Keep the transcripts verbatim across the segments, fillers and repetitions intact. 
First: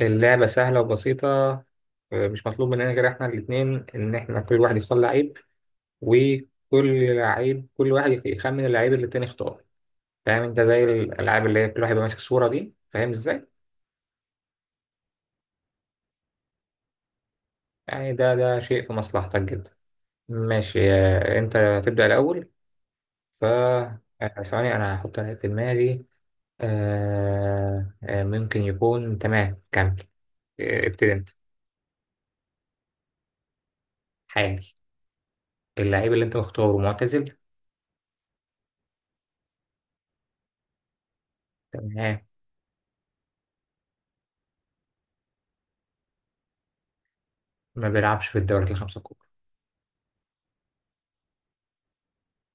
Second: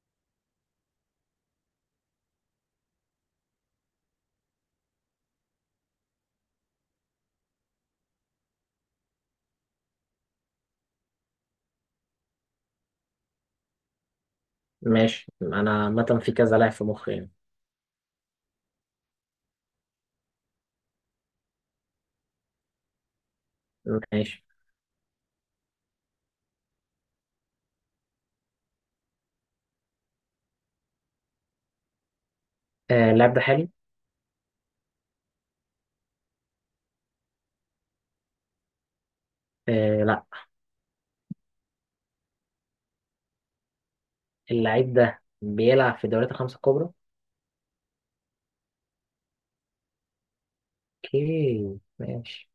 اللعبة سهلة وبسيطة. آه، مش مطلوب مننا غير احنا الاتنين ان احنا كل واحد يختار لعيب، وكل لعيب كل واحد يخ- يخمن اللعيب اللي التاني اختاره. فاهم انت زي الالعاب اللي هي كل واحد يبقى ماسك صورة؟ دي فاهم ازاي ماشي، انا عامه في كذا لاعب في مخي يعني. يعني. ده ده شيء في مصلحتك جدا. ماشي آه، انت هتبدأ الاول. ف آه، ماشي. ثواني انا هحط لعيب في دماغي. آه، آه، ممكن يكون، تمام كمل. آه، ابتدي انت. آه اللاعب ده حالي. حالي. اللعيب اللي انت مختاره معتزل؟ آه لا. تمام. اللاعب ده بيلعب في الدوريات الخمسة الكبرى. ما بيلعبش في الدوري الخمسة الكبرى. اوكي ماشي.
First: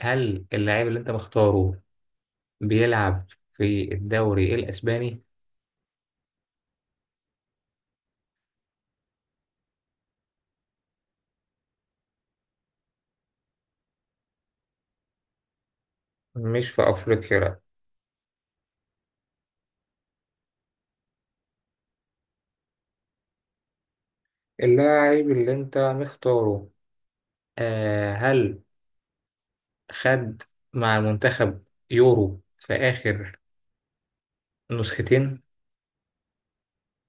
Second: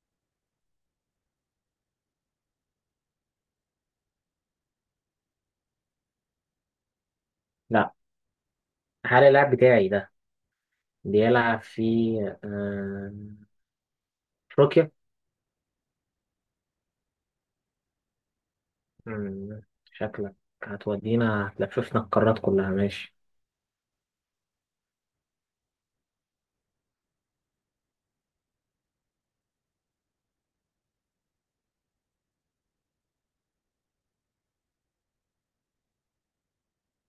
هل اللاعب اللي انت مختاره بيلعب في الدوري الاسباني؟ لا. هل اللاعب بتاعي ده بيلعب في آه، افريقيا؟ مش في افريقيا لا. مم، شكلك هتودينا، هتلففنا القارات كلها ماشي. اللاعب اللي انت مختاره، آه هل خد مع المنتخب يورو في اخر نسختين؟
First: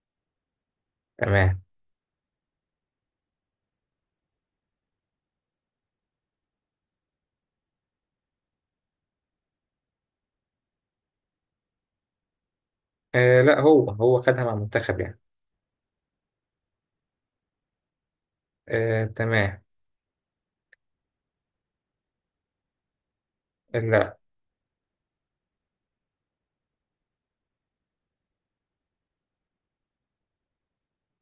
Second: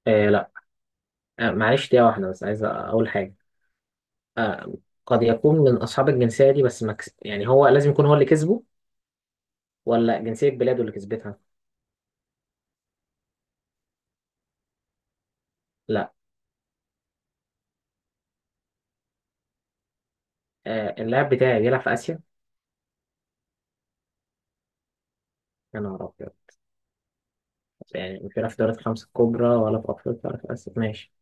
آه لا. آه تمام. معلش دقيقة واحدة، بس عايز اقول حاجة. آه قد يكون من اصحاب الجنسية دي بس مكس... يعني هو لازم يكون هو اللي كسبه، ولا جنسية بلاده اللي كسبتها. آه لا، هو هو خدها مع المنتخب يعني. لا. آه تمام. آه، اللاعب بتاعي بيلعب في آسيا. لا. يا نهار أبيض. يعني مش بيلعب في دوري الخمسة الكبرى، ولا في أفريقيا، ولا في آسيا ماشي.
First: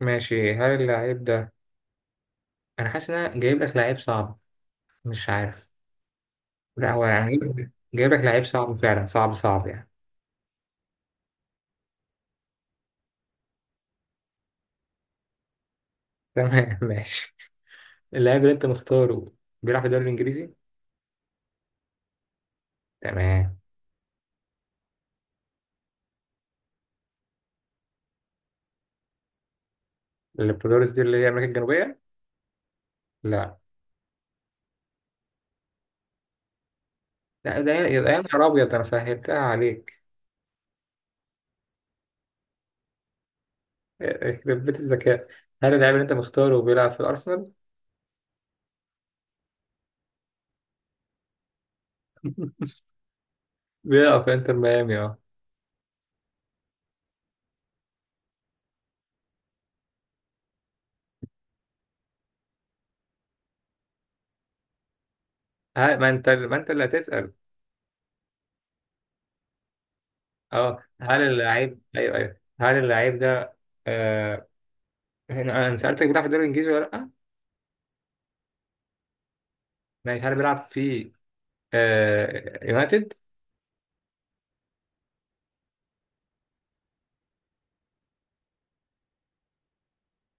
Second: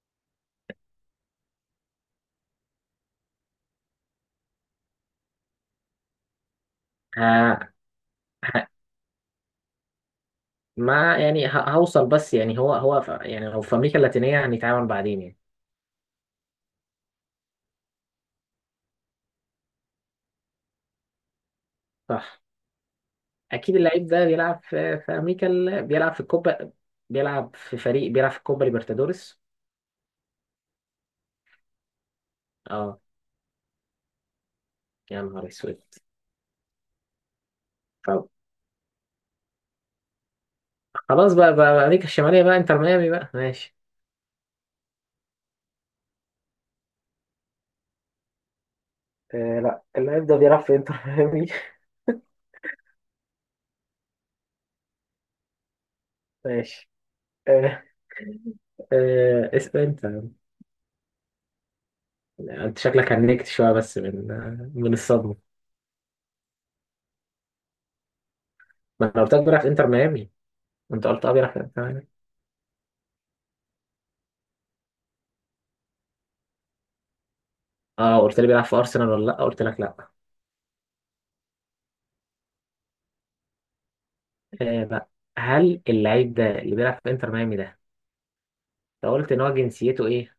ماشي، هل اللاعب ده، انا حاسس ان انا جايب لك لعيب صعب، مش عارف. لا هو انا ها. جايب جايب لك لعيب ها. صعب، فعلا صعب صعب يعني. ما يعني ه- هوصل، بس يعني هو هو في، يعني لو في أمريكا اللاتينية هنتعامل بعدين يعني. تمام. ماشي. اللاعب اللي انت مختاره بيلعب في الدوري الانجليزي؟ صح. تمام. أكيد اللعيب ده بيلعب في في أمريكا ال... بيلعب في الكوبا. بيلعب في فريق بيلعب في الكوبا ليبرتادوريس. البلوريس دي اللي هي امريكا الجنوبيه؟ أه. لا. يا نهار أسود. لا ده، يا يا طب نهار ابيض، ده انا سهلتها عليك. خلاص بقى, بقى, بقى أمريكا الشمالية بقى، إنتر ميامي بقى ماشي. يخرب بيت الذكاء. هل اللاعب اللي انت مختاره بيلعب في الارسنال؟ آه لا، اللاعب ده بيلعب في إنتر ميامي. بيلعب في انتر ميامي اه. ماشي. آه آه اسأل أنت. انت شكلك هنكت شويه بس من من الصدمه. هل- ما انت، ما انت اللي هتسال. ما انا قلت لك بيلعب في انتر ميامي. اه انت هل قلت اه بيلعب في اللاعب، انتر ميامي. ايوه ايوه، هل اللاعب ده، آه... هنا انا سالتك بيلعب في الدوري الانجليزي ولا لا. اه، قلت لي بيلعب في ارسنال ولا لا؟ قلت لك لا. ماشي هل بيلعب في آه... يونايتد؟ آه بقى، هل اللعيب ده اللي بيلعب في انتر ميامي ده انت قلت ان هو جنسيته ايه؟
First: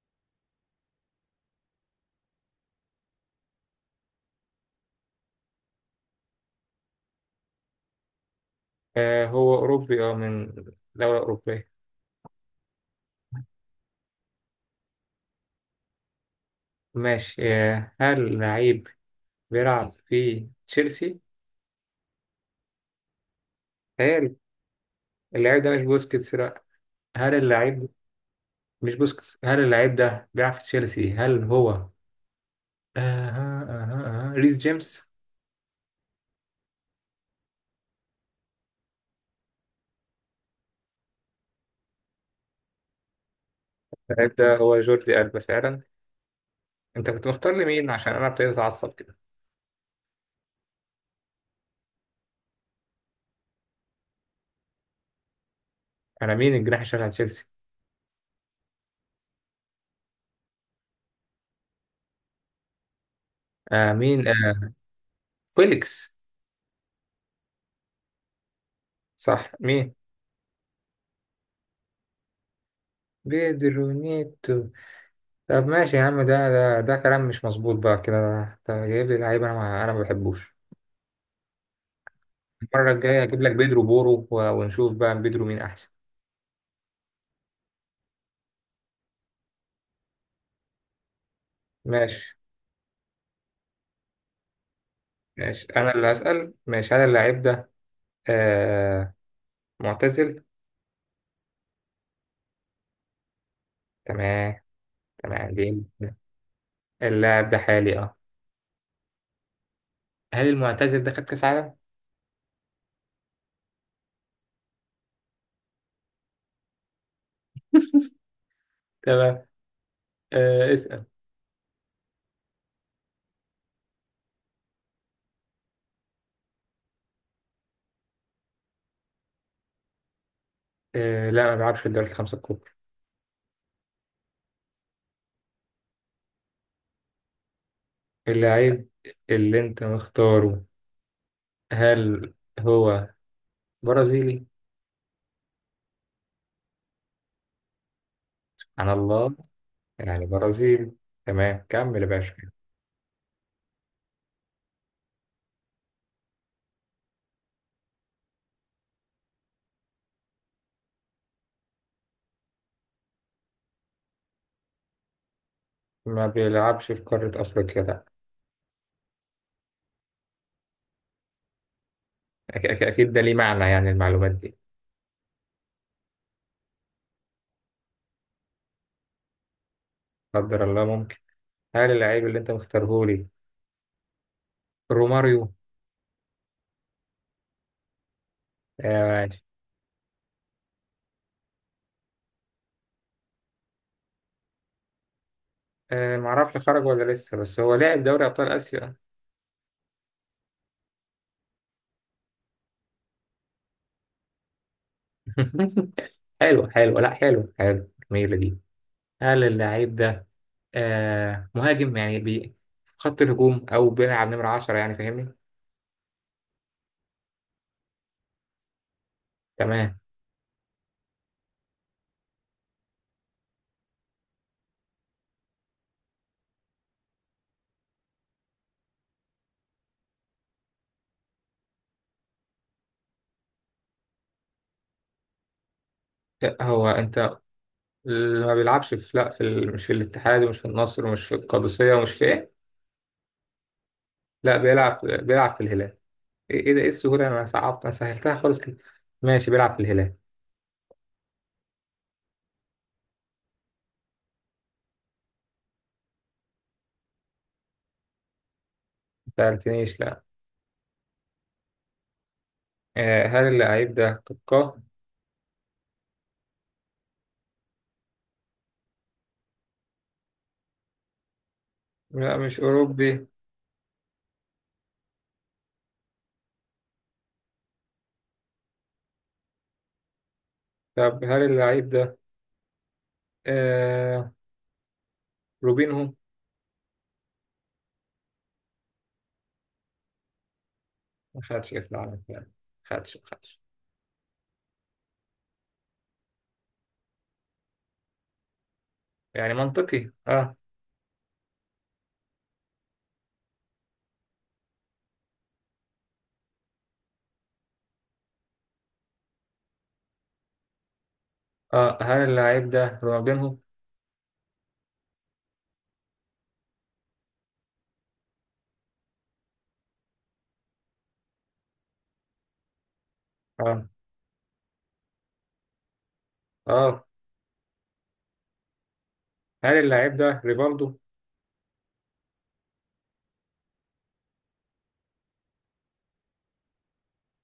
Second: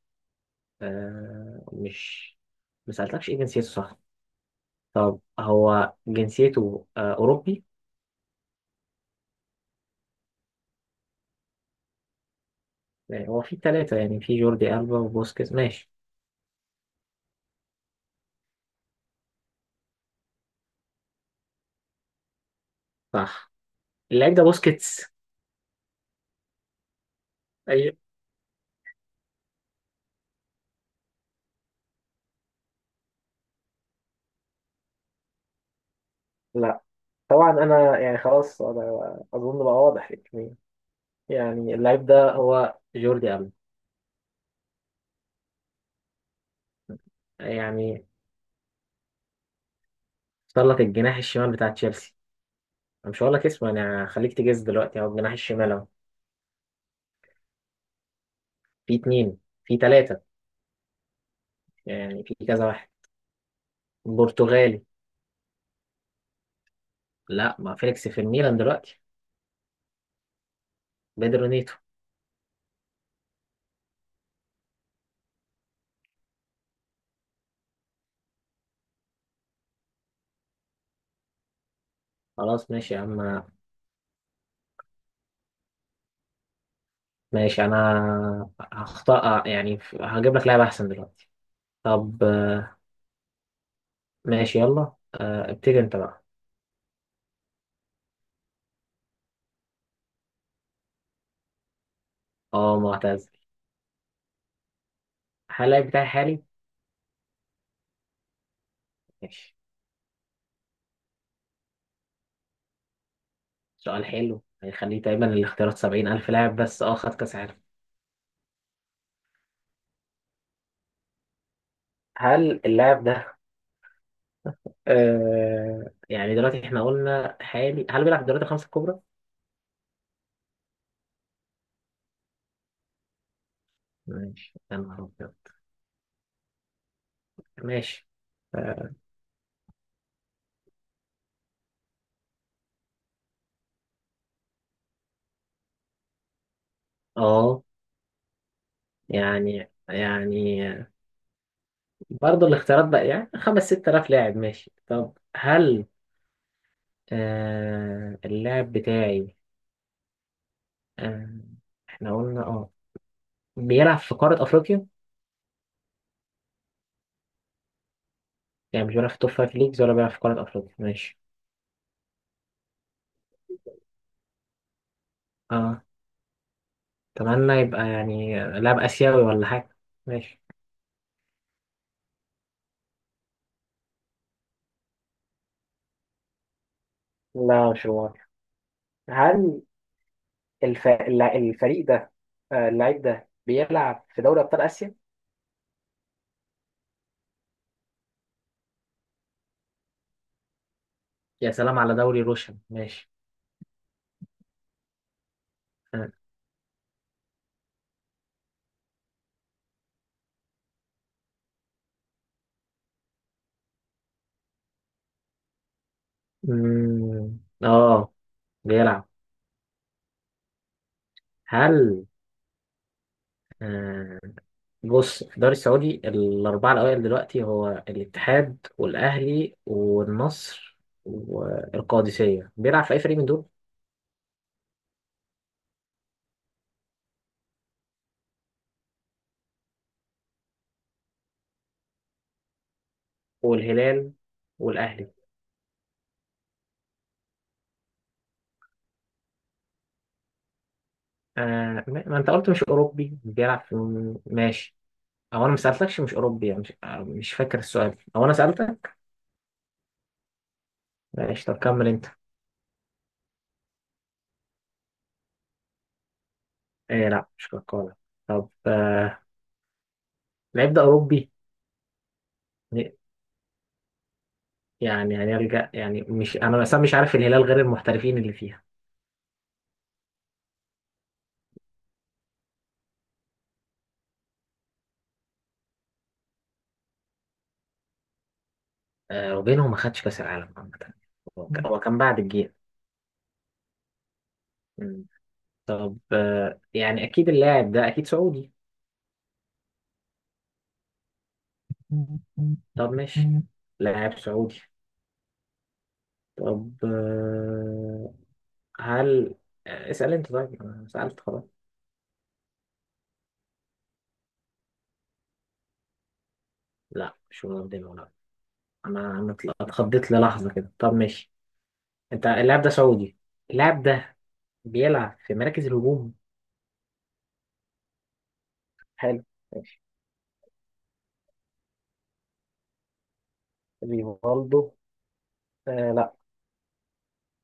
آه مش ما سالتكش ايه جنسيته، صح. طب هو جنسيته آه اوروبي. آه... هو اوروبي اه، من دوله اوروبيه. يعني هو في ثلاثه، يعني في جوردي البا وبوسكيتس ماشي. ماشي آه... هل اللاعب بيلعب في تشيلسي؟ صح. اللعيب هل ده بوسكيتس. اللاعب ده مش بوسكيتس؟ لا. هل اللاعب ده ايوه. مش بوسكيتس، هل اللاعب ده بيلعب في تشيلسي؟ هل هو آه آه آه آه، ريس جيمس؟ لا. طبعا انا يعني خلاص، انا اظن بقى واضح، يعني اللعيب ده هو جوردي ألبا. اللاعب ده هو جوردي ألبا فعلا. انت كنت مختار لي مين يعني عشان انا ابتديت اتعصب كده؟ اختار لك الجناح الشمال بتاع تشيلسي. أنا مش هقول لك اسمه، انا هخليك تجز دلوقتي. هو الجناح الشمال اهو. انا مين الجناح الشمال على تشيلسي؟ في اتنين، في تلاتة، يعني في كذا واحد. آه مين؟ آه برتغالي. فيليكس؟ لا، ما فيليكس في الميلان دلوقتي. صح، مين؟ بيدرو نيتو. بيدرو نيتو. طب ماشي يا عم، ده ده, ده كلام مش مظبوط بقى كده. انت جايب لي لعيب انا ما انا ما بحبوش. خلاص المرة ماشي يا الجاية هجيب عم. لك بيدرو بورو و- ونشوف بقى بيدرو مين أحسن. ماشي، انا هخطأ يعني هجيب لك لاعب احسن دلوقتي. طب ماشي. آه، ماشي يلا، آه، ماشي ابتدي أنا انت اللي بقى. هسأل. ماشي، هل اللاعب ده آه معتزل؟ اه، معتزل. تمام. تمام دي. هل اللعيب بتاعي حالي؟ اللاعب ده حالي أه. ماشي. هل المعتزل ده خد كأس عالم؟ سؤال حلو هيخليه دايما الاختيارات سبعين ألف لاعب بس. اه، خد كأس عالم. تمام. آه اسأل. هل اللاعب ده آه يعني دلوقتي احنا قلنا حالي، هل بيلعب في الدوريات الخمسة الكبرى؟ آه لا، ما بيلعبش في الدوري الخمسة الكبرى. ماشي، يا نهار أبيض. ماشي. اللاعب اه اللي أنت مختاره، هل هو برازيلي؟ آه، عن الله، يعني يعني يعني برازيلي. تمام كمل يا باشا. برضه الاختيارات بقى يعني خمس ست آلاف لاعب ماشي. طب هل آه اللاعب بتاعي آه احنا قلنا اه بيلعب في قارة أفريقيا؟ ما بيلعبش في قارة أفريقيا لا. يعني مش بيلعب في توب فايف ليجز، ولا بيلعب في قارة أفريقيا ماشي. أك- أك- أكيد ده ليه معنى يعني المعلومات دي. اه، اتمنى يبقى يعني لاعب اسيوي ولا حاجه ماشي. قدر الله ممكن. هل اللاعب اللي أنت مختاره روماريو؟ لا، مش هو. آه. هل الف... الل- الفريق ده آه، اللعيب ده بيلعب في دوري ابطال اسيا؟ آه معرفش خرج ولا لسه، بس هو لاعب دوري أبطال آسيا. يا سلام على دوري روشن ماشي. اه. حلو حلو، لا حلو حلو، جميلة دي. هل اللعيب ده آه مهاجم يعني بي خط الهجوم، أو بيلعب نمرة عشرة يعني، فاهمني؟ أمم، آه، بيلعب. تمام. هل آه بص، في الدوري السعودي الاربعه الاوائل دلوقتي هو الاتحاد والاهلي والنصر والقادسيه. بيلعب في اي فريق من دول؟ آه، هو أنت، ما بيلعبش في، لا في ال... مش في الاتحاد ومش في النصر ومش في القادسية ومش في إيه. والهلال؟ لا بيلعب، والاهلي؟ بيلعب في الهلال. إيه إيه ده، إيه السهولة؟ أنا صعبت، أنا سهلتها خالص كده. ماشي بيلعب في الهلال. آه ما ما انت قلت مش اوروبي بيلعب في. ماشي. او انا ما سالتكش مش اوروبي، يعني مش, آه، مش فاكر السؤال او انا سالتك. ما سألتنيش لا. ماشي، طب كمل انت. آه هل اللعيب ده كاكا؟ آه لا، مش كوكولا. طب آه لعيب ده اوروبي. لا مش أوروبي. يعني هنرجع، يعني مش انا مثلا مش عارف الهلال غير المحترفين اللي فيها. طب هل اللعيب ده آه روبينهو؟ آه وبينهم ما خدش كاس العالم عامه. ما هو ك- خدش هو كأس كان بعد العالم يعني؟ الجيل. ما خدش، ما خدش. مم. طب آه يعني اكيد اللاعب ده اكيد سعودي. يعني منطقي اه. طب ماشي، لاعب سعودي. طب آه هل اسأل انت طيب، انا سألت خلاص. اه هل اللعيب ده رونالدينهو؟ لا، مش مقدمة ولا. انا انا اتل- اتخضيت للحظة كده. طب ماشي، انت اللاعب ده سعودي، اللاعب اه ده بيلعب في مراكز الهجوم. اه حلو هل ماشي. اللعيب ده ريفالدو؟ ريفالدو؟ آه لا.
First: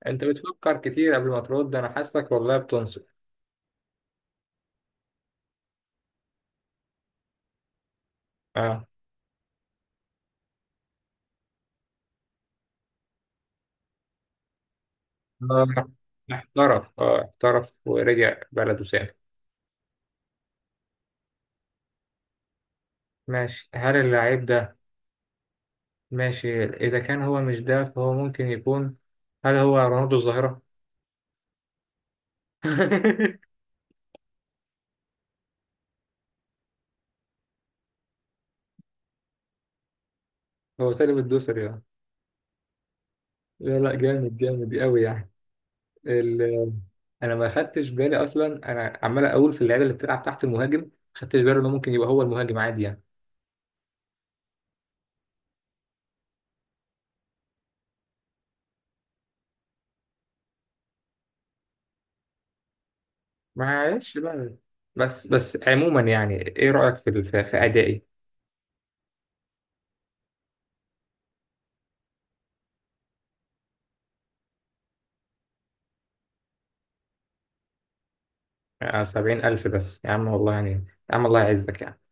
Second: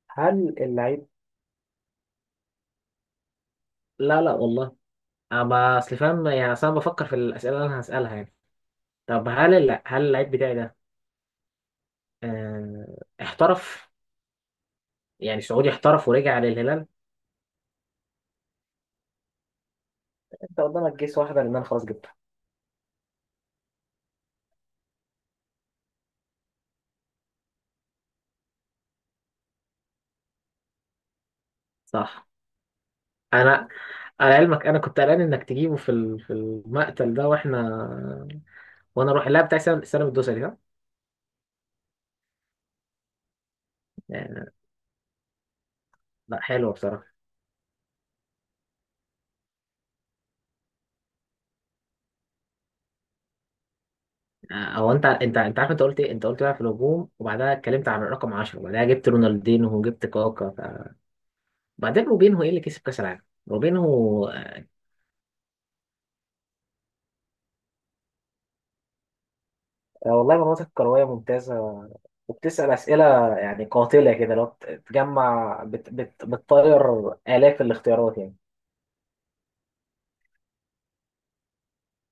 أنت هل بتفكر اللعيب كتير قبل ما ترد، أنا حاسك والله بتنصف. لا لا والله. انا ما- اصل فاهم، يعني اصل انا بفكر في الاسئلة اللي انا هسألها يعني. اه. طب هل الل- هل اللعيب بتاعي ده آه احترف، يعني آه، سعودي احترف ورجع للهلال. احترف اه، احترف ورجع بلده سالم. انت قدامك جيس واحدة لان انا خلاص جبتها. ماشي هل اللعيب ده، ماشي إذا كان هو مش ده فهو ممكن يكون، هل هو رونالدو الظاهرة؟ صح. انا على علمك انا كنت قلقان انك تجيبه في ال- في المقتل ده، واحنا وانا اروح اللاعب بتاع سلام سلام الدوسري ده. هو سالم الدوسري يعني؟ لا لا، جامد يعني جامد قوي يعني. لا، حلو ال... بصراحه. انا ما خدتش بالي اصلا. انا عمال اقول في اللعيبه اللي بتلعب تحت المهاجم، ما خدتش بالي انه ممكن يبقى هو المهاجم عادي يعني. او انت انت انت عارف انت قلت ايه، انت قلت بقى في الهجوم وبعدها اتكلمت عن الرقم عشرة وبعدها جبت رونالدينو وجبت كاكا ف... بعدين روبينهو ايه اللي كسب كاس العالم؟ معلش روبينهو. بقى. بس بس عموما يعني ايه رايك في ال- في في ادائي؟ آه، والله مناطق كرويه ممتازه، وبتسأل أسئلة يعني قاتلة كده، لو بت- بتجمع بت بت بتطير آلاف الاختيارات يعني. يعني سبعين الف بس يا عم والله يعني. يا عم الله يعزك.